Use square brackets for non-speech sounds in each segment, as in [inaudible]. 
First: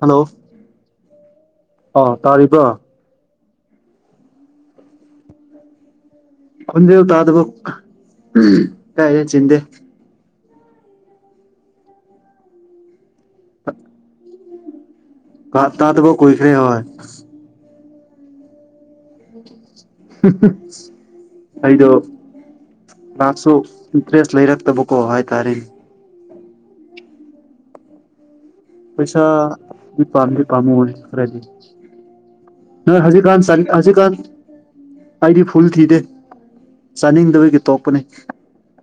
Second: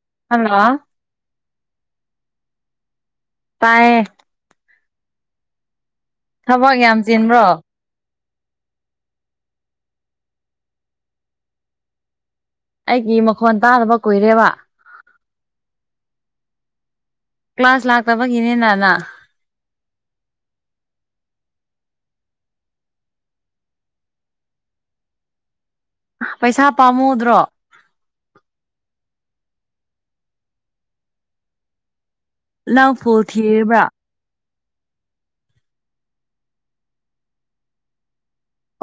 Hello ꯑꯥ ꯇꯥꯔꯤꯕ꯭ꯔꯥ ꯇꯥꯏꯌꯦ ꯊꯕꯛ ꯌꯥꯝ ꯈꯣꯟꯖꯦꯜ ꯇꯗꯕ ꯆꯤꯟꯕ꯭ꯔꯣ ꯀꯥꯏꯗꯩ ꯆꯤꯟꯗꯦ ꯑꯩꯒꯤ ꯃꯈꯣꯟ ꯇꯥꯗꯕ ꯀꯨꯏꯔꯦꯕ ꯀꯥꯠ ꯇꯥꯕꯗꯕ ꯀꯨꯏꯈꯔꯦ ꯍꯣꯏ ꯀ꯭ꯂꯥꯁ ꯂꯥꯛꯇꯕꯒꯤꯅꯦꯅ ꯅꯪ [inaudible] ꯑꯩꯗꯣ ꯀ꯭ꯂꯥꯁ ꯇꯣ ꯏꯟꯇ꯭ꯔꯦꯁ ꯂꯩꯔꯛꯇꯕꯀꯣ ꯍꯥꯏ ꯇꯥꯔꯦ ꯄꯩꯁꯥ ꯄꯥꯝꯃꯨꯗ꯭ꯔꯣ ꯄꯩꯁꯥ ꯗꯤ ꯄꯥꯝꯗꯤ ꯄꯥꯝꯃꯨꯋꯦ ꯈꯔꯗꯤ ꯅꯪ ꯅꯣꯏ ꯐꯨꯜ ꯍꯖꯤꯀꯥꯟ ꯆꯟ ꯊꯤꯔꯤꯕ꯭ꯔꯥ ꯍꯖꯤꯀꯥꯟ ꯑꯩꯗꯤ ꯐꯨꯜ ꯊꯤꯗꯦ ꯆꯥꯅꯤꯡꯗꯕꯒꯤ ꯇꯣꯛꯄꯅꯦ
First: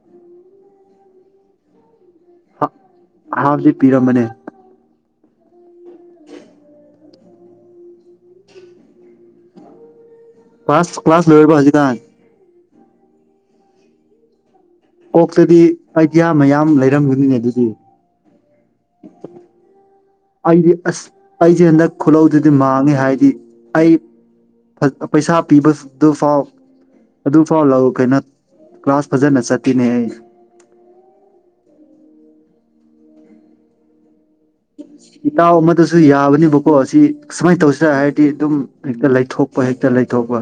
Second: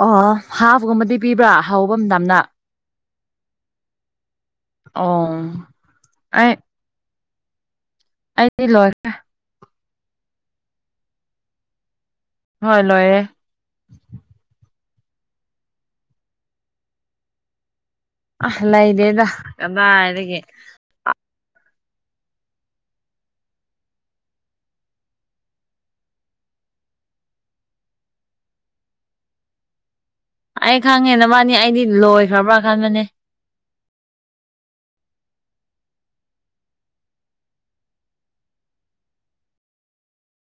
ꯑꯣ ꯑꯣ ꯍꯥꯐꯒꯨꯝꯕꯗꯤ ꯄꯤꯕ꯭ꯔꯥ ꯍꯧꯕ ꯃꯇꯝꯅ ꯍꯥ ꯑꯍꯥꯝꯕꯗꯤ ꯄꯤꯔꯝꯕꯅꯦ ꯑꯣꯝ ꯑꯩ ꯑꯩꯗꯤ ꯂꯣꯏꯈ꯭ꯔꯦ ꯀ꯭ꯂꯥꯁ ꯀ꯭ꯂꯥꯁ ꯂꯣꯏꯔꯕꯣ ꯍꯧꯖꯤꯛꯀꯥꯟ ꯍꯣꯏ ꯂꯣꯏꯔꯦ ꯀꯣꯛꯇꯗꯤ ꯑꯥꯏꯗꯤꯌꯥ ꯃꯌꯥꯝ ꯂꯩꯔꯝꯒꯅꯤꯅꯦ ꯑꯗꯨꯗꯤ ꯑꯥ ꯂꯩꯗꯦꯗ ꯀꯗꯥꯏꯗꯒꯤ ꯑꯩꯗꯤ ꯑꯁ ꯑꯩꯖꯦ ꯍꯟꯗꯛ ꯈꯨꯜꯂꯧꯗꯨꯗꯤ ꯃꯥꯡꯉꯦ ꯍꯥꯏꯗꯤ ꯑꯩ ꯐ ꯄꯩꯁꯥ ꯄꯤꯕ ꯗꯨ ꯐꯥꯎ ꯑꯗꯨ ꯐꯥꯎ ꯂꯧ ꯀꯩꯅꯣ ꯀ꯭ꯂꯥꯁ ꯐꯖꯅ ꯆꯠꯇꯅꯦ ꯑꯩ ꯑꯩ ꯈꯪꯉꯦ ꯅꯕꯥꯅꯤ ꯑꯩꯗꯤ ꯂꯣꯏꯈ꯭ꯔꯕ꯭ꯔꯥ ꯈꯟꯕꯅꯦ ꯏꯇꯥꯎ ꯑꯃꯥꯗꯨꯁꯨ ꯌꯥꯕꯅꯤꯕꯀꯣ ꯑꯁꯤ ꯁꯨꯃꯥꯏꯟ ꯇꯧꯁꯤꯔ ꯍꯥꯏꯔꯗꯤ ꯑꯗꯨꯝ ꯍꯦꯛꯇ ꯂꯩꯊꯣꯛꯄ ꯍꯦꯛꯇ ꯂꯩꯊꯣꯛꯄ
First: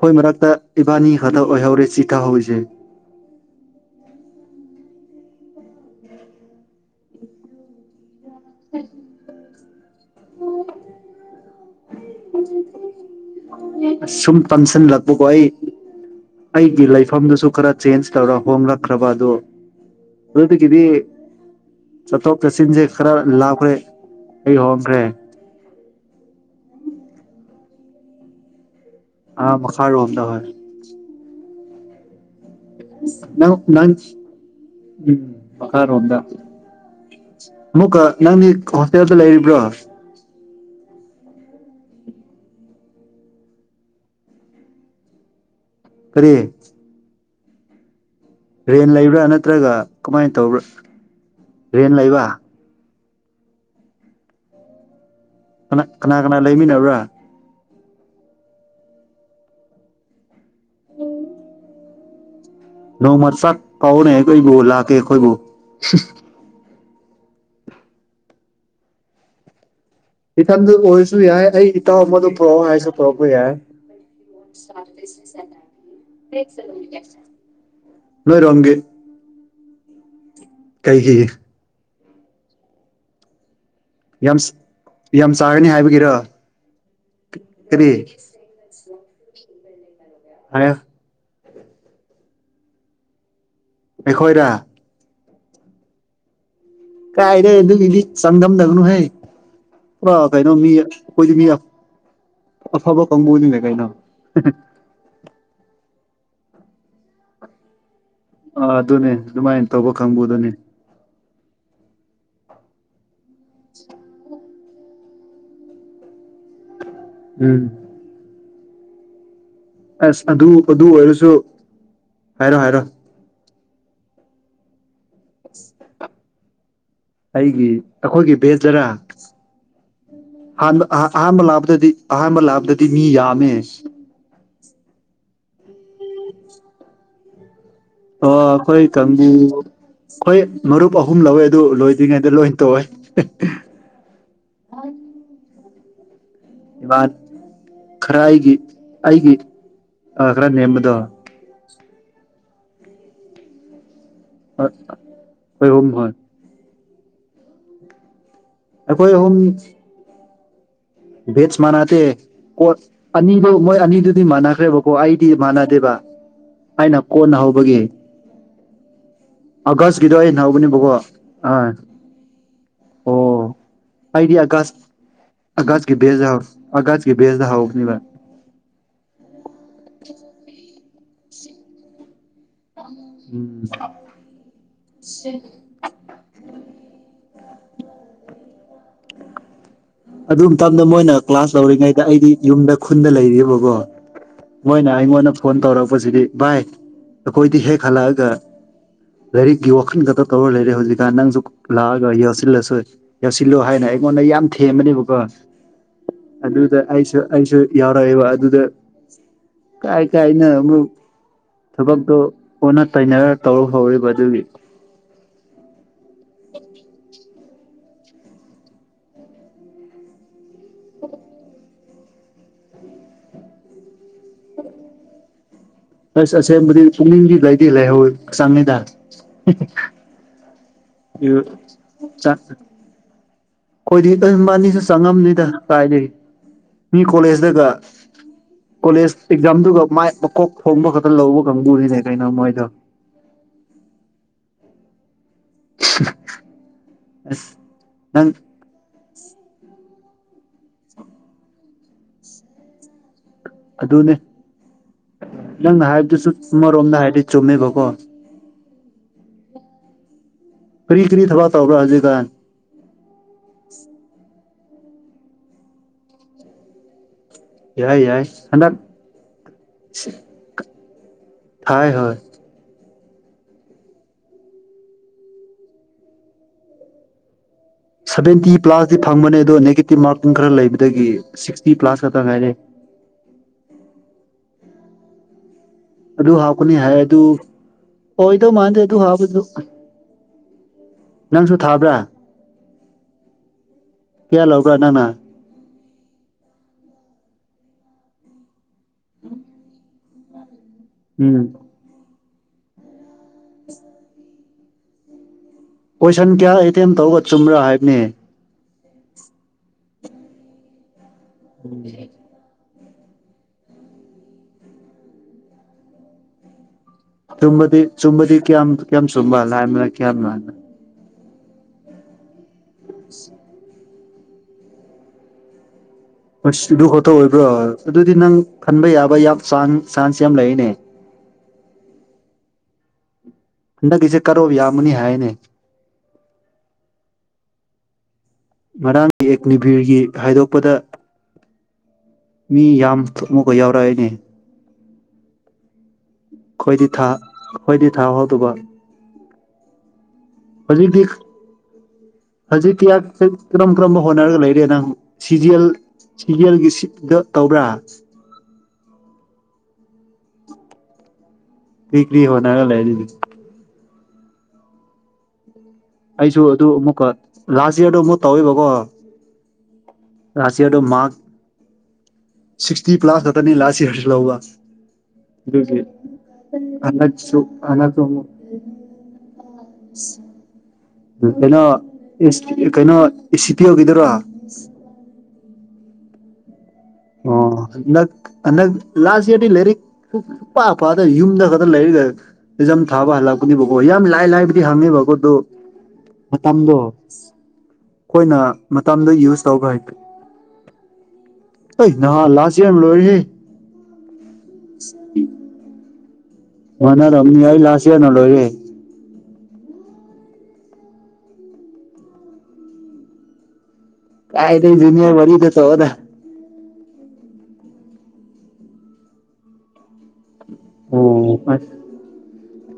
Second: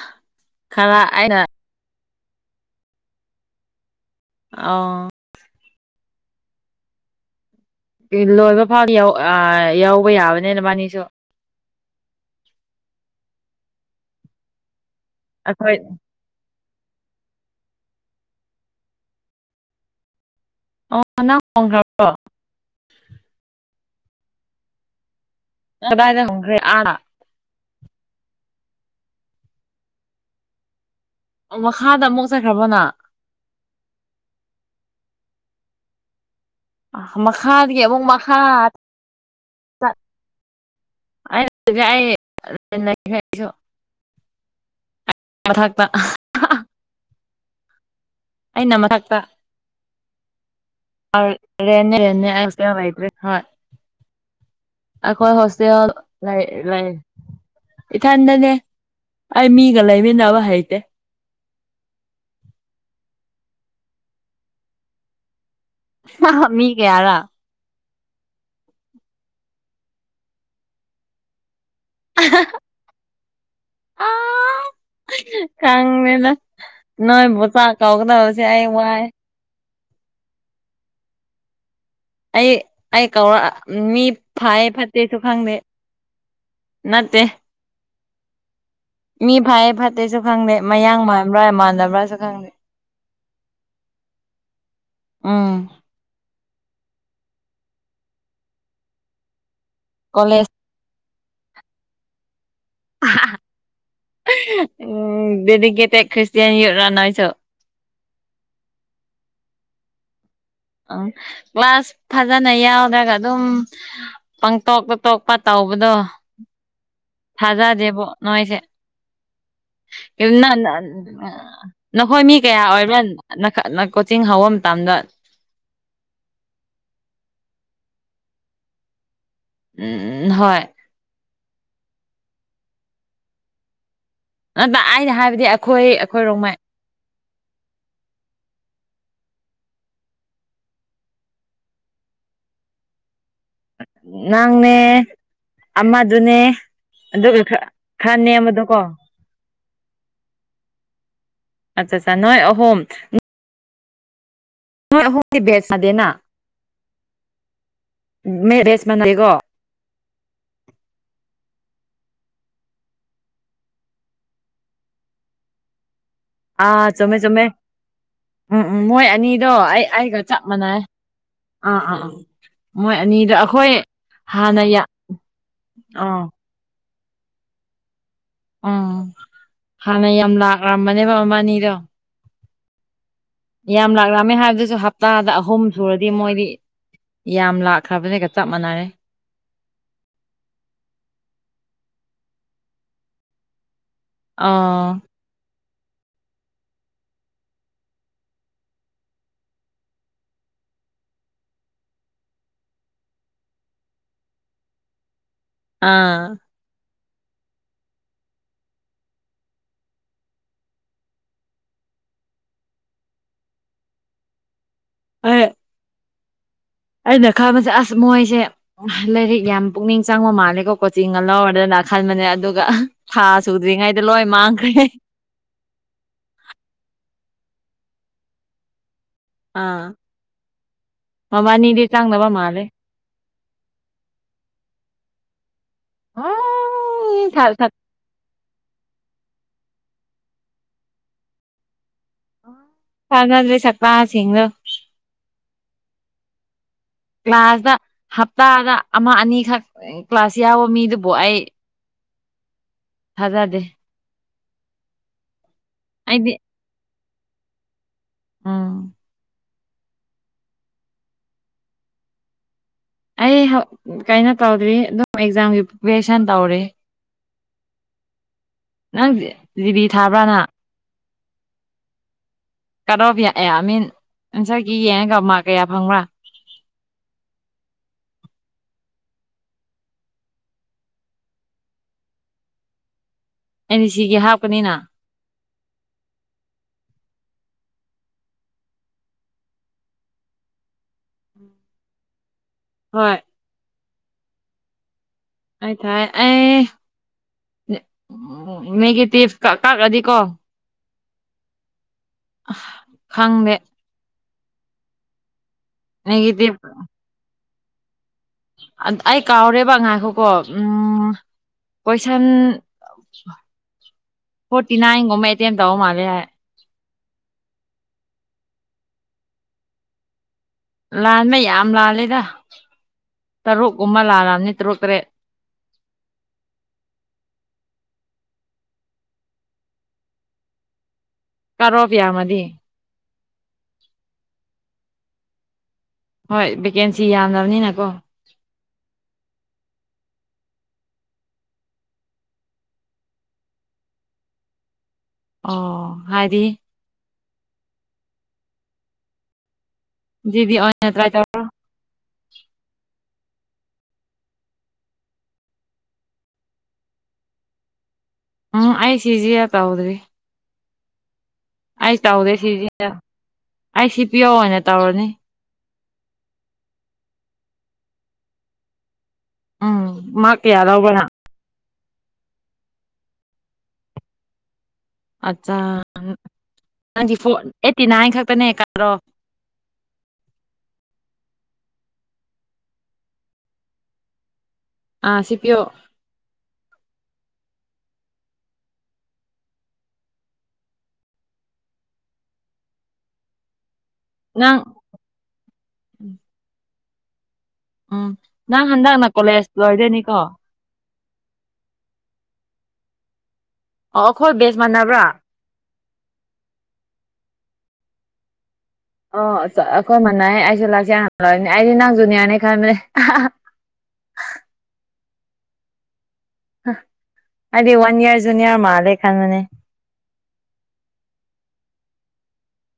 ꯈꯣꯏ ꯃꯔꯛꯇ ꯈꯔ ꯏꯕꯥꯅꯤ ꯑꯩꯅ ꯈꯛꯇ ꯑꯣꯏꯍꯧꯔꯦ ꯆꯤꯊꯥꯍꯧꯔꯤꯁꯦ ꯑꯣ [inaudible] ꯏꯟ ꯂꯣꯏꯕ ꯐꯥꯎ ꯌꯧ ꯑꯥ ꯌꯥꯎꯕ ꯌꯥꯕꯅꯦ ꯅꯕꯥꯅꯤ ꯁꯨꯝ ꯇꯟꯁꯤꯟꯂꯛꯄꯀꯣ ꯑꯩ ꯑꯩꯈꯣꯏ ꯑꯩꯒꯤ ꯂꯩꯐꯝꯗꯨꯁꯨ ꯈꯔ ꯆꯦꯟꯖ ꯇꯧꯔ ꯍꯣꯡꯂꯛꯈ꯭ꯔꯕ ꯑꯗꯣ ꯑꯗꯨꯗꯒꯤꯗꯤ ꯑꯣ ꯅꯪ ꯍꯣꯡꯈ꯭ꯔꯕ꯭ꯔꯣ ꯆꯠꯊꯣꯛ ꯆꯠꯁꯤꯟꯖꯦ ꯈꯔ ꯂꯥꯞꯈ꯭ꯔꯦ ꯑꯩ ꯍꯣꯡꯈ꯭ꯔꯦ ꯀꯗꯥꯏꯗꯥ ꯍꫭꯡꯈ꯭ꯔꯦ ꯑꯥ ꯑꯥ ꯃꯈꯥꯔꯣꯝꯗ ꯍꯣꯏ ꯃꯈꯥꯗ ꯑꯃꯨꯛ ꯆꯠꯈ꯭ꯔꯕꯅ [unintelligible] ꯃꯈꯥꯔꯣꯝꯗ ꯃꯈꯥꯗꯒꯤ ꯑꯃꯨꯛꯀ ꯑꯃꯨꯛ ꯅꯪꯗꯤ ꯃꯈꯥ ꯍꯣꯁꯇꯦꯜꯗ ꯂꯩꯔꯤꯕ꯭ꯔꯣ ꯆꯠ [unintelligible] ꯃꯥꯊꯛꯇ ꯀꯔꯤ ꯑꯩꯅ ꯔꯦꯟ ꯃꯊꯛꯇꯥ ꯂꯩꯕ꯭ꯔꯥ ꯅꯠꯇ꯭ꯔꯒ ꯀꯃꯥꯏꯅ ꯇꯧꯕ꯭ꯔꯥ ꯔꯦꯟ ꯔꯦꯟꯅꯦ ꯂꯩꯕ ꯔꯦꯟꯅꯦ ꯍꫭꯁꯇꯦꯜ ꯂꯩꯇ꯭ꯔꯦ ꯍꯣꯏ ꯑꯩꯈꯣꯏ ꯀꯅꯥ ꯍꯣꯁꯇꯦꯜ ꯀꯅꯥ ꯀꯅꯥ ꯂꯩ ꯂꯩ ꯂꯩꯃꯤꯟꯅꯕ꯭ꯔꯥ ꯏꯊꯟꯗꯅꯦ ꯑꯩ ꯃꯤꯒꯥ ꯂꯩꯃꯤꯟꯅꯕ ꯍꯩꯇꯦ ꯅꯣꯡꯃꯥ ꯆꯥꯛ ꯀꯧꯅꯦ ꯑꯩꯈꯣꯏꯕꯨ ꯂꯥꯛꯀꯦ ꯑꯩꯈꯣꯏꯕꯨ ꯃꯤ ꯀꯌꯥꯔ ꯏꯊꯟꯗ ꯑꯣꯏꯔꯁꯨ ꯌꯥꯏ ꯑꯩ ꯏꯇꯥꯎ ꯑꯃꯥꯗꯣ ꯄꯨꯔꯛꯑꯣ ꯍꯥꯏꯔꯁꯨ ꯄꯨꯔꯛꯄ ꯌꯥꯏ ꯑꯥ ꯈꯪꯗꯦꯗ ꯅꯣꯏꯕꯨ ꯆꯥꯥꯛ ꯀꯧꯒꯗꯧꯕꯁꯦ ꯑꯩ ꯅꯣꯏꯔꯣꯝꯒꯤ ꯋꯥꯏ ꯀꯩꯒꯤ ꯑꯩ ꯑꯩ ꯀꯧꯔ ꯃꯤ ꯌꯥꯝ ꯐꯩ ꯐꯠꯇꯦꯁꯨ ꯌꯥꯝ ꯈꯪꯗꯦ ꯆꯥꯒꯅꯤ ꯍꯥꯏꯕꯒꯤꯔꯣ ꯅꯠꯇꯦ ꯀꯔꯤ ꯃꯤ ꯐꯩꯌꯦ ꯐꯠꯇꯦꯁꯨ ꯈꯪꯗꯦ ꯍꯥꯏꯌꯣ ꯃꯌꯥꯡ ꯃꯥꯟꯕ꯭ꯔꯥ ꯃꯥꯟꯗꯕ꯭ꯔꯥꯁꯨ ꯈꯪꯗꯦ ꯑꯩꯈꯣꯏꯔ ꯎꯝ ꯀꯥꯏꯗꯩ ꯑꯗꯨꯒꯤꯗꯤ ꯆꯥꯡꯗꯝꯅꯒꯅꯨꯍꯦ ꯄꯨꯔꯥ ꯀꯣꯂꯦꯖ ꯀꯩꯅꯣ ꯃꯤ ꯑꯩꯈꯣꯏꯗꯤ ꯃꯤꯅ ꯑꯐꯕ ꯀꯥꯡꯕꯨꯅꯤꯅꯦ ꯀꯩꯅꯣ ꯎꯝ ꯗꯦꯗꯤꯀꯦꯗꯦꯛ ꯈ꯭ꯔꯤꯁꯇꯦꯟ ꯌꯨꯠꯔ ꯅꯣꯏꯁꯨ ꯑꯥ ꯑꯗꯨꯅꯦ ꯑꯗꯨꯃꯥꯏꯟ ꯇꯧꯕ ꯀꯥꯡꯕꯨꯗꯨꯅꯦ ꯑꯝ ꯀ꯭ꯂꯥꯁ ꯐꯖꯅ ꯌꯥꯎꯗ꯭ꯔꯒ ꯑꯗꯨꯝ ꯄꯪꯇꯣꯛꯇ ꯇꯣꯛꯄ ꯇꯧꯕꯗꯣ ꯎꯝ ꯊꯖꯥꯗꯦꯕꯣ ꯅꯣꯏꯁꯦ ꯑꯁ ꯑꯗꯨ ꯀꯦꯕꯤꯟꯅ ꯅꯥ ꯑꯗꯨ ꯑꯣꯏꯔꯁꯨ ꯅꯈꯣꯏ ꯃꯤ ꯍꯥꯏꯔꯣ ꯀꯌꯥ ꯍꯥꯏꯔꯣ ꯑꯣꯏꯕ꯭ꯔ ꯅꯪ ꯀꯣꯆꯤꯡ ꯍꯧꯕ ꯃꯇꯝꯗ ꯑꯩꯒꯤ ꯑꯈꯣꯏꯒꯤ ꯚꯦꯟꯗꯔꯥ ꯎꯝ ꯍꯣꯏ ꯑꯍ ꯥꯟ ꯑꯍꯥꯟꯕ ꯂꯥꯛꯞꯄꯗꯗꯤ ꯑꯍꯥꯟꯕ ꯂꯥꯄꯗꯗꯤ ꯃꯤ ꯌꯥꯝꯃꯦ ꯍꯣꯏꯕ ꯑꯩꯅ ꯍꯥꯏꯕꯗꯤ ꯑꯈꯣꯏ ꯑꯈꯣꯏ ꯔꯣꯡꯃꯩ ꯑꯣ ꯑꯈꯣꯏ ꯀꯥꯡꯕꯨ ꯈꯣꯏ ꯃꯔꯨꯞ ꯑꯍꯨꯝ ꯂꯧꯋꯦ ꯑꯗꯨ ꯂꯣꯏꯗ꯭ꯔꯤꯉꯩꯗ ꯂꯣꯏ ꯇꯣꯛꯌꯦ ꯅꯪꯅꯦ ꯑꯃꯗꯨꯅꯦ ꯑꯗꯨꯒ ꯈꯔ ꯈꯔ ꯑꯩꯒꯤ ꯅꯦꯝꯕꯗꯣꯀꯣ ꯑꯩꯒꯤ ꯑꯥ ꯈꯔ ꯅꯦꯝꯕꯗꯣ ꯑꯠꯆꯥ ꯁꯥ ꯅꯣꯏ ꯑꯍꯨꯝ ꯅꯣꯏ ꯑꯍꯨꯝꯒꯤ ꯕꯦꯁ ꯑꯩꯈꯣꯏ ꯑꯍꯨꯝ ꯁꯥꯗꯦꯅ ꯍꯣꯏ ꯕꯦꯠꯁ ꯑꯩꯈꯣꯏ ꯃꯥꯟꯗꯦꯀꯣ ꯕꯦꯠꯆ ꯃꯥꯅꯗꯦ ꯀꯣꯠ ꯑꯅꯤꯗꯨ ꯃꯣꯏ ꯑꯅꯤꯗꯨꯗꯤ ꯃꯥꯟꯅꯈ꯭ꯔꯦꯕꯀꯣ ꯑꯩꯗꯤ ꯃꯥꯟꯅꯗꯦꯕ ꯑꯥ ꯑꯩꯅ ꯆꯨꯝꯃꯦ ꯀꯣꯟꯅ ꯆꯨꯝꯃꯦ ꯍꯧꯕꯒꯤ ꯎꯝ ꯎꯝ ꯃꯣꯏ ꯑꯅꯤꯗꯣ ꯑꯩ ꯑꯥꯒꯁꯀꯤꯗꯣ ꯑꯩꯒ ꯑꯩꯅ ꯆꯞ ꯃꯥꯟꯅꯩꯌꯦ ꯍꯧꯕꯅꯦꯕꯀꯣ ꯑꯥ ꯑꯥ ꯑꯥ ꯃꯣꯏ ꯑꯣ ꯑꯅꯤꯗꯣ ꯑꯈꯣꯏ ꯍꯥꯟꯅ ꯌꯥ ꯑꯥꯒꯖꯀꯤ ꯑꯥ ꯕꯦꯖꯥꯎꯁ ꯑꯥꯒꯖꯀꯤ ꯕꯦꯖꯥꯎꯗ ꯍꯥꯎꯕꯅꯤꯕ ꯑꯥ ꯍꯥꯟꯅ ꯌꯥꯝ ꯂꯥꯛꯔꯝꯕꯅꯦꯕ ꯃꯕꯥꯟꯅꯤꯗꯣ ꯎꯝ ꯌꯥꯝ ꯂꯥꯛꯂꯝꯃꯦ ꯍꯥꯏꯕꯗꯨꯁꯨ ꯍꯞꯇꯥꯗ ꯑꯍꯨꯝ ꯁꯨꯔꯗꯤ ꯃꯣꯏꯗꯤ ꯌꯥꯝ ꯂꯥꯛꯈ꯭ꯔꯕꯅꯦꯒ ꯆꯞ ꯃꯥꯟꯅꯔꯦ ꯑꯗꯨ ꯃꯇꯝꯗ ꯃꯣꯏꯅ ꯀ꯭ꯂꯥꯁ ꯂꯧꯔꯤꯉꯩꯗ ꯑꯩꯗꯤ ꯌꯨꯝꯗ ꯈꯨꯟꯗ ꯂꯩꯔꯤꯌꯦꯕꯀꯣ ꯃꯣꯏꯅ ꯑꯣ ꯑꯩꯉꯣꯟꯗ ꯐꯣꯟ ꯇꯧꯔꯛꯄꯁꯤꯗꯤ ꯕꯥꯏ ꯑꯩꯈꯣꯏꯗꯤ ꯍꯦꯛ ꯍꯜꯂꯛꯑꯒ ꯂꯥꯏꯔꯤꯛꯀꯤ ꯋꯥꯈꯟ ꯈꯠꯇ ꯇꯧꯔ ꯂꯩꯔꯦ ꯍꯧꯖꯤꯛꯀꯥꯟ ꯅꯪꯖꯨ ꯂꯥꯛꯑꯒ ꯌꯥꯎꯁꯤꯜꯂꯁꯨ ꯌꯥꯎꯁꯤꯜꯂꯣ ꯍꯥꯏꯅ ꯑꯩꯉꯣꯟꯗ ꯌꯥꯝ ꯊꯦꯝꯕꯅꯦꯕꯀꯣ ꯑꯥ ꯑꯗꯨꯗ ꯑꯩꯁꯨ ꯑꯩꯁꯨ ꯌꯥꯎꯔꯛꯑꯦꯕ ꯑꯗꯨꯗ ꯀꯥꯏ ꯀꯥꯏꯅꯣ ꯑꯃꯨꯛ ꯊꯕꯛꯇꯨ ꯑꯣꯟꯅ ꯇꯩꯅꯔ ꯇꯧꯔ ꯍꯧꯔꯤꯕ ꯑꯗꯨꯒꯤ ꯑꯩ ꯑꯩꯅ ꯈꯟꯕꯁꯦ ꯑꯁ ꯃꯣꯏꯖꯦ ꯂꯥꯏꯔꯤꯛ ꯌꯥꯝ ꯄꯨꯛꯅꯤꯡ ꯆꯪꯕ ꯃꯥꯜꯂꯦꯀꯣ ꯀꯣꯆꯤꯡꯒ ꯂꯧꯔꯗꯅ ꯈꯟꯕꯅꯦ ꯑꯗꯨꯒ ꯊꯥ ꯁꯨꯗ꯭ꯔꯤꯉꯩꯗ ꯂꯣꯏ ꯃꯥꯡꯈ꯭ꯔꯦ ꯑꯁ ꯑꯁꯦꯡꯕꯗꯤ ꯄꯨꯛꯅꯤꯡꯗꯤ ꯂꯩꯗꯤ ꯂꯩꯍꯧꯏ ꯍꯛꯆꯥꯡꯅꯤꯗ ꯑꯥ ꯃꯕꯥꯅꯤꯗꯤ ꯆꯪꯗꯕ ꯃꯥꯜꯂꯦ [unintelligible] ꯈꯣꯏꯗꯤ ꯑꯪ ꯃꯕꯥꯅꯤꯁꯨ ꯆꯪꯉꯝꯅꯤꯗ ꯀꯥꯢꯗꯩ ꯃꯤ ꯎꯝ ꯊꯥ ꯀꯣꯂꯦꯖꯗꯒ ꯀꯣꯂꯦꯖ ꯑꯦꯛꯖꯥꯝꯗꯨꯒ ꯃꯥꯏ ꯃꯀꯣꯛ ꯊꯣꯡꯕ ꯈꯛꯇ ꯂꯧꯕ ꯀꯪꯕꯨꯅꯤꯅꯦ ꯀꯩꯅꯣ ꯃꯣꯏꯗꯣ ꯊꯥꯖꯗꯦ ꯁꯛꯇꯥ ꯁꯤꯡꯗꯨ [unintelligible] ꯀ꯭ꯂꯥꯁꯇ ꯅꯪ ꯍꯞꯇꯥꯗ ꯑꯃ ꯑꯅꯤꯈꯛ ꯀ꯭ꯂꯥꯁ ꯌꯥꯎꯕ ꯃꯤꯗꯨꯕꯨ ꯑꯩ ꯊꯥꯖꯗꯦ ꯑꯗꯨꯅꯦ ꯅꯪꯅ ꯍꯥꯏꯕꯗꯨ ꯑꯩꯗꯤ ꯆꯨꯝ ꯑꯃꯔꯣꯝꯗ ꯍꯥꯏꯗꯤ ꯆꯨꯝꯃꯦꯕꯀꯣ ꯎꯝ ꯀꯔꯤ ꯀꯔꯤ ꯊꯕꯛ ꯇꯧꯕ꯭ꯔꯥ ꯍꯧꯖꯤꯛꯀꯥꯟ ꯑꯩ ꯍꯧ ꯀꯩꯅꯣ ꯇꯧꯗ꯭ꯔꯤ ꯑꯗꯨꯝ ꯑꯦꯛꯖꯥꯝꯒꯤ ꯄ꯭ꯔꯤꯄꯦꯔꯦꯁꯟ ꯇꯧꯔꯤ ꯌꯥꯏ ꯌꯥꯏ ꯍꯟꯗꯛ ꯅꯪ ꯖ ꯖꯤꯗꯤ ꯊꯥꯕ꯭ꯔꯥ ꯅꯪ ꯊꯥꯏ ꯍꯣꯏ ꯀꯩꯅꯣꯗꯤ ꯑꯦ ꯑꯥ ꯃꯤꯟ ꯑꯟꯁꯔꯒꯤ ꯌꯦꯡꯉꯒ ꯃꯥꯛ ꯀꯌꯥ ꯐꯪꯕ꯭ꯔꯥ ꯁꯚꯦꯟꯇꯤ ꯄ꯭ꯂꯥꯁꯇꯤ ꯐꯪꯕꯅꯦ ꯑꯗꯣ ꯅꯦꯒꯦꯇꯤꯞ ꯃꯥꯔꯀꯤꯡ ꯈꯔ ꯂꯩꯕꯗꯒꯤ ꯁꯤꯛꯁꯇꯤ ꯄ꯭ꯂꯥꯁ ꯈꯛꯇ ꯉꯥꯏꯔꯦ ꯑꯦꯟꯁꯤꯒꯤ ꯍꯥꯞꯀꯅꯤꯅ ꯑꯗꯨ ꯍꯥꯞꯀꯅꯤ ꯍꯥꯏ ꯑꯗꯨ ꯑꯣꯏꯗꯧ ꯃꯥꯟꯗꯦ ꯑꯗꯨ ꯍꯥꯞꯄꯗꯨ ꯅꯪꯁꯨ ꯊꯥꯕ꯭ꯔꯥ ꯍꯣꯏ ꯀꯤꯌꯥ ꯂꯧꯕ꯭ꯔꯥ ꯅꯪꯅ ꯑꯩ ꯊꯥꯏ ꯑꯦ ꯅꯦ ꯅꯦꯒꯦꯇꯤꯞ ꯀꯛ ꯀꯛꯑꯗꯤꯀꯣ ꯎꯝ ꯈꯪꯗꯦ [inaudible] ꯀꯣꯏꯁꯟ ꯅꯦꯒꯦꯇꯤꯞ ꯀꯌꯥ ꯑꯦꯇꯦꯝ ꯇꯧꯔꯒ ꯆꯨꯝꯕ꯭ꯔꯥ ꯍꯥꯏꯕꯅꯦ ꯑꯩ ꯀꯥꯎꯔꯦꯕ ꯉꯥꯏꯈꯣꯀꯣ ꯎꯝ ꯀꯣꯏꯁꯟ ꯐꯣꯔꯇꯤ ꯅꯥꯏꯟꯒꯨꯝꯕ ꯑꯦꯇꯦꯝ ꯇꯧꯕ ꯃꯥꯜꯂꯦ ꯍꯥꯏ ꯆꯨꯝꯕꯗꯤ ꯆꯨꯝꯕꯗꯤ ꯀꯌꯥꯝ ꯀꯌꯥꯝ ꯆꯨꯝꯕ ꯂꯥꯟꯕꯅ ꯀꯌꯥꯝ ꯂꯥꯟꯕ ꯂꯥꯟꯕ ꯌꯥꯝ ꯂꯥꯜꯂꯦꯗ ꯇꯔꯨꯛꯀꯨꯝꯕ ꯂꯥꯜꯂꯝꯅꯤ ꯇꯔꯨꯛ ꯇꯔꯦꯠ ꯑꯁ ꯑꯗꯨ ꯈꯛꯇ ꯑꯣꯏꯕ꯭ꯔꯥ ꯑꯗꯨꯗꯤ ꯅꯪ ꯈꯟꯕ ꯌꯥꯕ ꯌꯥꯝ ꯆꯥꯡ ꯆꯥꯟꯁ ꯌꯥꯝ ꯂꯩꯌꯦꯅꯦ ꯀꯔꯣꯞ ꯌꯥꯝꯃꯗꯤ ꯍꯟꯗꯛꯀꯤꯁꯦ ꯀꯠꯑꯣꯐ ꯌꯥꯝꯒꯅꯤ ꯍꯥꯏꯌꯦꯅꯦ ꯍꯣꯏ ꯚꯦꯀꯦꯟꯁꯤ ꯌꯥꯝꯗꯝꯅꯤꯅ ꯀꯣ ꯉꯔꯥꯡꯒꯤ ꯑꯦꯛ ꯅꯤꯕꯤꯔꯒꯤ ꯈꯥꯏꯗꯣꯛꯄꯗ ꯃꯤ ꯌꯥꯝ ꯊꯣꯃꯣꯒ ꯌꯥꯎꯔꯛꯑꯦꯅꯦ ꯑꯣ ꯍꯥꯏꯗꯤ ꯈꯣꯏꯗꯤ ꯊꯥ ꯑꯩꯈꯣꯏꯗꯤ ꯊꯥꯍꯧꯗꯕ ꯖꯤꯗꯤ ꯑꯣꯏꯅ ꯍꯧꯖꯤꯛꯇꯤ ꯇ꯭ꯔꯥꯏ ꯈ ꯇꯧ ꯍꯧꯖꯤꯛꯇꯤ ꯌꯥꯝ ꯀꯔꯝ ꯀꯔꯝꯕ ꯍꯣꯠꯅꯔꯒ ꯂꯩꯔꯦ ꯅꯪ ꯁꯤ ꯖꯤ ꯑꯦꯜ ꯁꯤꯖꯤꯑꯦꯜꯒꯤ ꯁꯤꯠꯗꯣ ꯇꯧꯕ꯭ꯔꯥ ꯎꯝ ꯑꯩ ꯁꯤ ꯖꯤ ꯑꯦ ꯇꯧꯗ꯭ꯔꯤ ꯑꯩ ꯀꯔꯤ ꯀꯔꯤ ꯇꯧꯗꯦ ꯁꯤ ꯍꯣꯠꯅꯔꯒ ꯖꯤ ꯑꯦꯜ ꯂꯩꯔꯤꯅꯤ ꯑꯩ ꯁꯤ ꯄꯤ ꯌꯣ ꯑꯣꯏꯅ ꯇꯧꯔꯅꯤ ꯑꯩꯁꯨ ꯑꯗꯨ ꯑꯃꯨꯛꯀ ꯂꯥꯁꯏꯌꯔꯗꯨ ꯑꯃꯨꯛ ꯇꯧꯋꯦꯕꯀꯣ ꯎꯝ ꯃꯥꯔꯛ ꯂꯥꯁ ꯀꯌꯥ ꯏꯌꯔꯗꯣ ꯂꯧꯕ꯭ꯔ ꯃꯥꯛ ꯅꯪ ꯁꯤꯛꯁꯇꯤ ꯄ꯭ꯂꯥꯁ ꯈꯛꯇꯅꯦ ꯂꯥꯁ ꯏꯌꯔꯁꯨ ꯂꯧꯕ ꯑꯠꯆꯥ ꯑꯗꯨꯒꯤ ꯅꯪꯗꯤ ꯍꯟꯗꯛꯁꯨ ꯐꯣꯔ ꯑꯩꯠꯇꯤ ꯍꯟꯗꯛꯁꯨ ꯅꯥꯏꯟ ꯑꯃꯨꯛ [unintelligible] ꯈꯛꯇꯅꯦ ꯀꯠ ꯑꯣꯐ ꯀꯩꯅꯣ ꯑꯦꯁ ꯀꯩꯅꯣ ꯑꯦ ꯁꯤ ꯇꯦꯜꯒꯤꯗꯨꯔ‌ꯣ ꯑꯥ ꯁꯤ ꯄꯤ ꯌꯣ ꯑꯣ ꯍꯟꯗꯛ ꯍꯟꯗꯛ ꯂꯥꯁ ꯏꯌꯔꯗꯤ ꯂꯩꯔꯤꯛ ꯁꯨ ꯁꯨꯛꯄꯥ ꯄꯥꯗ ꯌꯨꯝꯗ ꯈꯛꯇ ꯂꯩꯔꯒ ꯑꯦꯛꯖꯥꯝ ꯊꯥꯕ ꯍꯜꯂꯛꯄꯅꯤꯕꯀꯣ ꯌꯥꯝ ꯂꯥꯏ ꯂꯥꯏ ꯅꯪ ꯂꯥꯏꯕꯗꯤ ꯍꯪꯉꯦꯕꯀꯣ ꯗꯨ ꯃꯇꯝꯗꯣ ꯎꯝ ꯈꯣꯏꯅ ꯅꯪ ꯍꯟꯗꯛꯅ ꯃꯇꯝꯗꯣ ꯌꯨꯁ ꯀꯣꯂꯦꯖ ꯇꯧꯕ ꯍꯩꯇ ꯂꯣꯏꯗꯣꯏꯅꯤꯀꯣ ꯑꯩ ꯅꯍꯥꯟ ꯂꯥꯁ‌ ꯏꯌꯔꯝ ꯂꯣꯏꯔꯦꯍꯦ ꯑꯣ ꯑꯈꯣꯏ ꯕꯦꯁ ꯃꯥꯟꯅꯕ꯭ꯔꯥ ꯃꯥꯅꯔꯝꯅꯤ ꯑꯩ ꯂꯥꯁ ꯏꯌꯔꯅꯥ ꯂꯣꯏꯔꯦ ꯑꯣ ꯑꯁ ꯑꯩꯈꯣꯏ ꯃꯅꯥꯌꯦ ꯑꯩꯁꯨ ꯂꯥꯁ ꯏꯌꯔꯅ ꯂꯣꯏꯕꯅꯦ ꯑꯩꯗꯤ ꯅꯪ ꯖꯨꯅꯤꯌꯥꯔꯅꯦ ꯈꯟꯕꯅꯦ ꯀꯥꯏꯗꯩ ꯖꯨꯅꯤꯌꯔ ꯋꯥꯔꯤꯗꯣ ꯇꯣꯛꯑꯣꯗ ꯍꯥ ꯑꯩꯗꯤ ꯋꯥꯟ ꯏꯌꯔ ꯖꯨꯅꯤꯌꯔ ꯃꯥꯂꯦ ꯈꯟꯕꯅꯦ ꯑꯣ ꯑꯁ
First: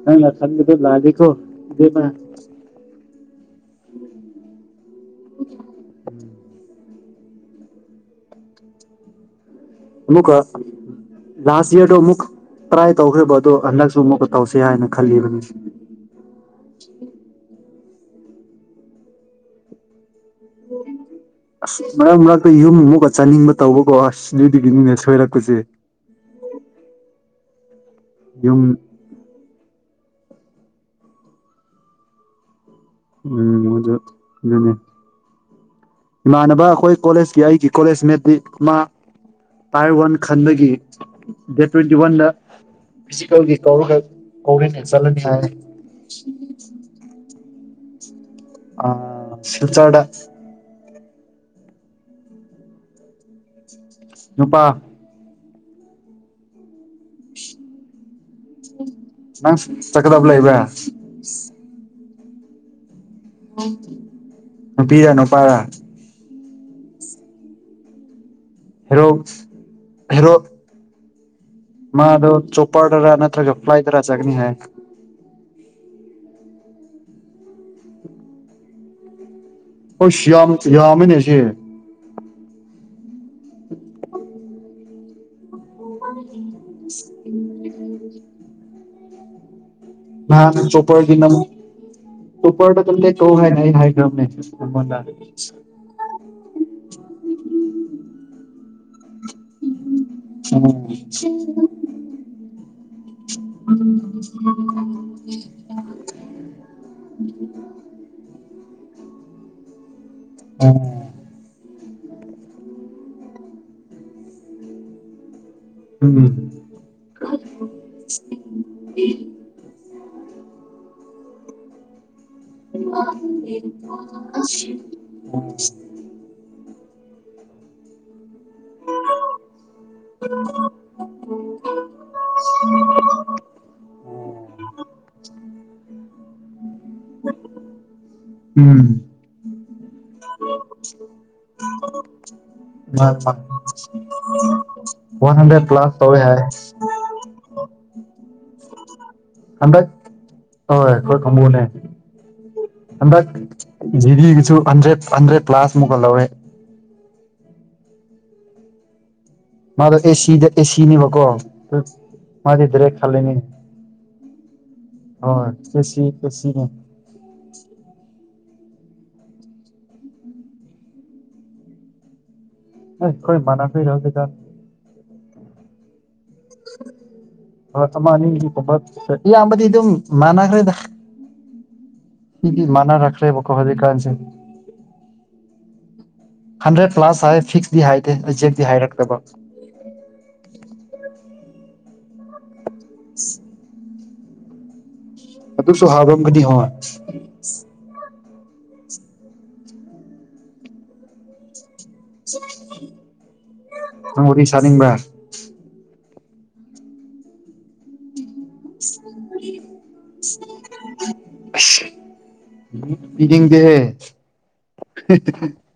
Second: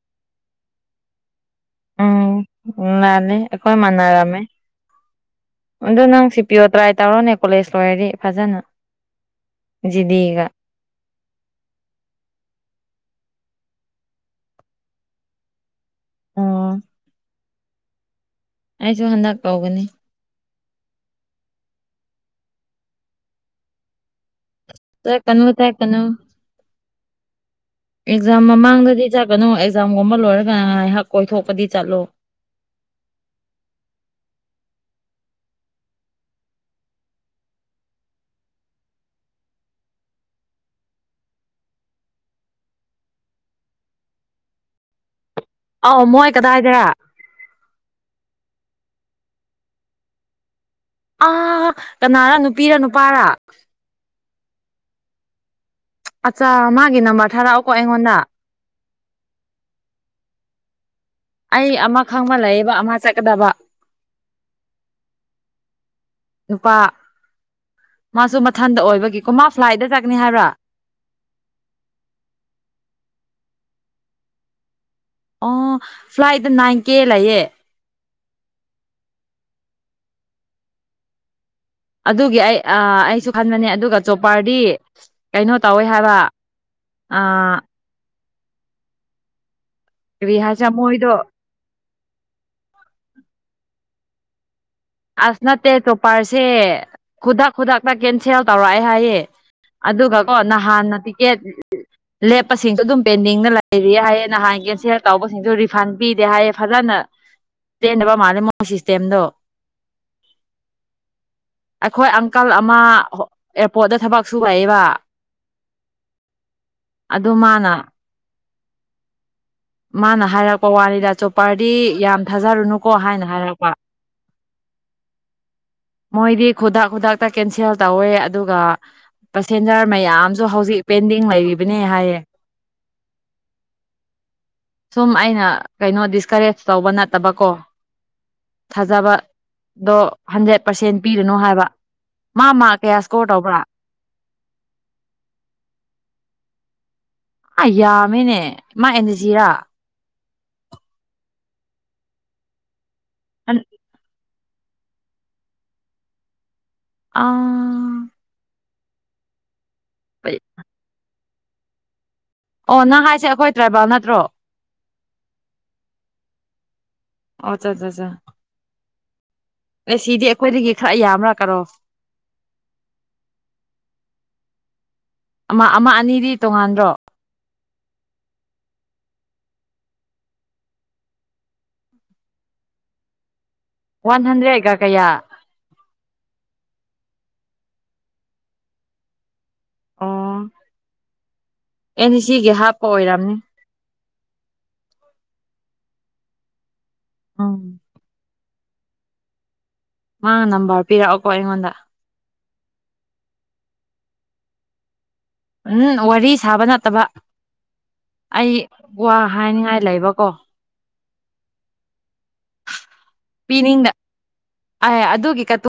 ꯅꯪꯅ ꯈꯟꯕꯗꯨ ꯂꯥꯜꯂꯤ ꯏꯕꯦꯝꯃꯥ ꯎꯝ ꯅꯥꯟꯅ‌ꯦ ꯑꯩꯈꯣꯏ ꯃꯥꯟꯅꯔꯝꯃꯦ ꯑꯗꯨ ꯅꯪ ꯁꯤ ꯄꯤ ꯑꯣ ꯇ꯭ꯔꯥꯏ ꯇꯧꯔꯣꯅꯦ ꯀꯣꯂꯦꯖ ꯂꯣꯏꯔꯗꯤ ꯐꯖꯅ ꯑꯃꯨꯛꯀ ꯖꯤꯗꯤꯒ ꯂꯥꯁ ꯏꯌꯥꯔꯗꯣ ꯑꯃꯨꯛ ꯇ꯭ꯔꯥꯏ ꯇꯧꯈ꯭ꯔꯦꯕ ꯑꯗꯣ ꯍꯟꯗꯛꯁꯨ ꯑꯃꯨꯛꯀ ꯇꯧꯁꯦ ꯍꯥꯏꯅ ꯈꯜꯂꯤꯕꯅꯤ ꯑꯣ ꯑꯩꯁꯨ ꯍꯟꯗꯛ ꯇꯧꯒꯅꯤ ꯑꯁ ꯃꯔꯛ ꯃꯔꯛꯇ ꯌꯨꯝ ꯑꯃꯨꯛꯀ ꯆꯠꯅꯤꯡꯕ ꯇꯧꯕꯀꯣ ꯑꯁ ꯑꯗꯨꯗꯒꯤꯅꯤꯅꯦ ꯆꯠ ꯀꯅꯨ ꯁꯣꯏꯔꯛꯄꯁꯦ ꯆꯠ ꯀꯅꯨ ꯑꯦꯛꯖꯥꯝ ꯌꯨꯝ ꯃꯃꯥꯡꯗꯗꯤ ꯆꯠꯀꯅꯨ ꯑꯦꯛꯖꯥꯝꯒꯨꯝꯕ ꯂꯣꯏꯔꯒ ꯉꯥꯏꯍꯥꯛ ꯀꯣꯏꯊꯣꯛꯄꯗꯤ ꯆꯠꯂꯣ ꯎꯝ ꯃꯗꯨ ꯗꯨꯅ‌ꯦ ꯏꯃꯥꯟꯅꯕ ꯑꯩꯈꯣꯏ ꯀꯣꯂꯦꯖꯀꯤ ꯑꯩꯒꯤ ꯀꯣꯂꯦꯖ ꯃ‌ꯦꯠꯇꯤ ꯃꯥ ꯇꯥꯏꯔ ꯋꯥꯟ ꯈꯟꯕꯒꯤ ꯗꯦꯠ ꯇ꯭ꯋꯦꯟꯇꯤ ꯋꯥꯟꯗ ꯐꯤꯖꯤꯀꯦꯜꯒꯤ ꯀꯧꯔꯒ ꯀꯧꯔ‌ꯦꯅ‌ꯦ ꯆꯠꯂꯅꯤ ꯍꯥꯏ ꯑꯥꯎ ꯃꯣꯏ ꯀꯗꯥꯏꯗꯔꯥ ꯑ ꯁꯤꯜꯆꯔꯗ ꯑ ꯀꯅꯥꯔꯥ ꯅꯨꯄꯤꯔꯥ ꯅꯨꯄꯥꯔꯥ ꯅꯨꯄꯥ ꯑꯠꯆꯥ ꯃꯥꯒꯤ ꯅꯝꯕꯔ ꯊꯥꯔꯛꯑꯣꯀꯣ ꯑꯩꯉꯣꯟꯗ ꯅꯪꯁ ꯆꯠꯀꯗꯕ ꯂꯩꯏꯕꯔꯥ ꯑꯩ ꯑꯃ ꯈꯪꯕ ꯂꯩꯌ‌ꯦꯕ ꯑꯃ ꯆꯠ ꯅꯨꯄꯤꯔꯥ ꯅꯨꯄꯥꯔꯥ ꯅꯨꯄꯥ ꯃꯥꯁꯨ ꯃꯊꯟꯇ ꯍꯦꯔꯣ ꯑꯣꯏꯕꯒꯤꯀꯣ ꯃꯥ ꯐ꯭ꯂꯥꯏꯠꯇ ꯆꯠꯀꯅꯤ ꯍꯦꯔꯣ ꯍꯥꯏꯕ꯭ꯔꯥ ꯃꯥꯗꯣ ꯆꯣꯞꯄꯔꯗꯔꯥ ꯅꯠꯇ꯭ꯔꯒ ꯐ꯭ꯂꯥꯏꯠꯗꯔꯥ ꯆꯠꯀꯅꯤ ꯍꯥꯏ ꯑꯣ ꯐ꯭ꯂꯥꯏꯠꯇ ꯅꯥꯏꯟ ꯀꯦ ꯂꯩꯌꯦ ꯑꯁ ꯌꯥꯝ ꯌꯥꯝꯃꯦꯅꯦꯁꯦ ꯑꯗꯨꯒꯤ ꯑꯩ ꯑ ꯑꯩꯁꯨ ꯈꯟꯕꯅꯦ ꯑꯗꯨꯒ ꯆꯣꯄꯔꯗꯤ ꯀꯩꯅꯣ ꯇꯧꯋꯦ ꯍꯥꯏꯕ ꯑ [inaudible] ꯀꯔꯤ ꯅꯍꯥꯟ ꯍꯥꯏꯁꯤꯔ ꯆꯣꯄꯔꯒꯤ ꯃꯣꯏꯗꯣ ꯅꯝ ꯆꯣꯄꯔꯗ ꯀꯟꯇꯦꯛ ꯇꯧ ꯍꯥꯏꯅ ꯑꯩꯅ ꯍꯥꯏꯈꯔꯕꯅꯦ ꯅꯉꯣꯟꯗ ꯑꯁ ꯅꯠꯇꯦ ꯆꫭꯄꯔꯁꯦ ꯈꯨꯗꯛ ꯈꯨꯗꯛ ꯗ ꯀꯦꯟꯁꯦꯜ ꯇꯧꯔꯛꯑꯦ ꯍꯥꯏꯌꯦ ꯑꯗꯨꯒ ꯀꯣ ꯅꯍꯥꯟꯅ ꯇꯤꯀꯦꯠ ꯂꯦꯞꯄꯁꯤꯡꯗꯣ ꯑꯗꯨꯝ ꯄꯦꯟꯗꯤꯡꯗꯥ ꯂꯩꯔꯤ ꯍꯥꯏꯌꯦ ꯅꯍꯥꯟ ꯀꯦꯟꯁꯦꯜ ꯇꯧꯕꯁꯤꯡꯗꯣ ꯔꯤꯐꯟ ꯄꯤꯗꯦ ꯍꯥꯏꯌꯦ ꯐꯖꯅꯥ ꯄꯦꯟꯗꯕ ꯃꯥꯜꯂꯦ ꯃꯣꯏ ꯁꯤꯁꯇꯦꯝꯗꯣ ꯑꯥ ꯑꯩꯈꯣꯏ ꯑꯪꯀꯜ ꯑꯃ ꯍꫭ ꯑꯦꯌꯥꯔꯄꯣꯔꯠꯇ ꯊꯕꯛ ꯁꯨꯨ ꯂꯩꯌꯦꯕ ꯎꯝ꯫ ꯑꯗꯨ ꯃꯅꯥ ꯃꯅꯥ ꯍꯥꯏꯔꯛꯄ ꯋꯥꯅꯤꯗ ꯆꯣꯄꯔꯗꯤ ꯌꯥꯝ ꯊꯥꯖꯔꯨꯅꯨꯀꯣ ꯍꯥꯏꯅ ꯍꯥꯏꯔꯛꯄ [inaudible] ꯃꯣꯏꯗꯤ ꯈꯨꯗꯛ ꯈꯨꯗꯛꯇ ꯀꯦꯟꯁꯦꯜ ꯇꯧꯋꯦ ꯑꯗꯨꯒ ꯄꯦꯁꯦꯟꯖꯔ ꯃꯌꯥꯝꯁꯨ ꯍꯧꯖꯤꯛ ꯄꯦꯟꯗꯤꯡ ꯂꯩꯔꯤꯕꯅꯦ ꯍꯥꯏꯌꯦ [inaudible] ꯁꯨꯝ ꯑꯩꯅ ꯀꯩꯅꯣ ꯗꯤꯁꯀꯔꯦꯖ ꯇꯧꯕ ꯅꯠꯇꯕꯀꯣ ꯊꯥꯖꯕ ꯑꯗꯣ ꯍꯟꯗ꯭ꯔꯦꯠ ꯄꯥꯔꯁꯦꯟ ꯄꯤꯔꯨꯅꯨ ꯍꯥꯏꯕ ꯃꯥ ꯃꯥꯛ one one one hundred plus ꯇꯧꯔꯦ ꯍꯥꯏ ꯑꯥ ꯌꯥꯝꯃꯤꯅꯦ ꯃꯥ ꯑꯦꯟ ꯁꯤꯔꯥ ꯍꯟꯗꯛ ꯍꯣꯏ ꯑꯩꯈꯣꯏ ꯀꯥꯡꯕꯨꯅꯦ ꯍꯟꯗꯛ ꯖꯤꯔꯤꯒꯤꯁꯨ ꯍꯟꯗ꯭ꯔꯦꯠ ꯍꯟ꯭ꯗ꯭ꯔꯦꯠ ꯀ꯭ꯂꯥꯁ ꯑꯃꯨꯛꯀ ꯂꯧꯋꯦ ꯑꯥ ꯃꯥꯗꯣ ꯑꯦꯁꯤꯗ ꯑꯦꯁꯤꯅꯦꯕꯀꯣ ꯃꯥꯗꯤ ꯑꯣ ꯗꯥꯏꯔꯦꯛ ꯅꯪ ꯍꯥꯏꯁꯦ ꯈꯜꯂꯦꯅꯦ ꯑꯩꯈꯣꯏ ꯇ꯭ꯔꯥꯏꯕꯦꯜ ꯅꯠꯇ꯭ꯔꯣ ꯍꯣꯏ ꯑꯦꯁꯤ ꯑꯦꯁꯤꯅꯦ ꯑꯣꯆꯥꯠꯆꯥꯠꯆꯥ ꯑꯦꯁꯤꯗꯤ ꯑꯩꯈꯣꯏꯗꯒꯤ ꯈꯔ ꯌꯥꯝꯕ꯭ꯔꯥ ꯀꯠꯄ ꯑꫭꯐ ꯍꯦ ꯈꫭꯏ ꯃꯥꯟꯅꯕ ꯌꯧꯗꯦꯗꯥ ꯑꯃ ꯑꯃ ꯑꯅꯤꯗꯤ ꯇꯣꯡꯉꯥꯟꯗ꯭ꯔꯣ ꯍꫭꯏ ꯑꯃ ꯑꯅꯤꯒꯨꯝꯕ ꯍꫭꯏ ꯏꯌꯥꯝꯕꯗꯤ ꯑꯗꯨꯝ ꯃꯥꯟꯅꯈ꯭ꯔꯦꯗ ꯃꯤꯗꯤ ꯃꯥꯟꯅꯔꯛꯈ꯭ꯔꯦꯕꯀꫭ ꯍꯧꯖꯤꯛ ꯀꯥꯟꯁꯦ ꯋꯥꯟ ꯍꯟꯗ꯭ꯔꯦꯗꯀ ꯀꯌꯥ ꯍꯟꯗ꯭ꯔꯦꯠ ꯀ꯭ꯂꯥꯁ ꯍꯥꯏ ꯐꯤꯛꯁꯤꯇꯤ ꯍꯥꯏꯗꯦ ꯑꯦꯖꯦꯛꯇꯤ ꯍꯥꯏꯔꯛꯇꯕ ꯑꯣ ꯑꯦꯟ ꯁꯤ ꯁꯤ ꯒꯤ ꯍꯥꯞꯄ ꯑꯣꯏꯔꯝꯅꯤ ꯑꯗꯨꯁꯨ ꯍꯥꯌꯔꯝꯒꯅꯤ ꯍꯣꯏ ꯎꯝ ꯃꯥ ꯅꯝꯕꯔ ꯄꯤꯔꯛꯑꯣꯀꯣ ꯑꯩꯉꯣꯟꯗ ꯅꯪ ꯋꯥꯔꯤ ꯁꯥꯅꯤꯡꯕ꯭ꯔꯥ ꯎꯝ ꯋꯥꯔꯤ ꯁꯥꯕ ꯅꯠꯇꯕ ꯑꯩ ꯋꯥ ꯍꯥꯏꯅꯤꯡꯉꯥꯏ ꯂꯩꯕꯀꯣ ꯑꯁ ꯄꯤꯗꯤꯡꯗꯦꯍꯦ ꯄꯤꯅꯤꯡꯗ ꯑꯦ ꯑꯗꯨꯒꯤ ꯀꯠ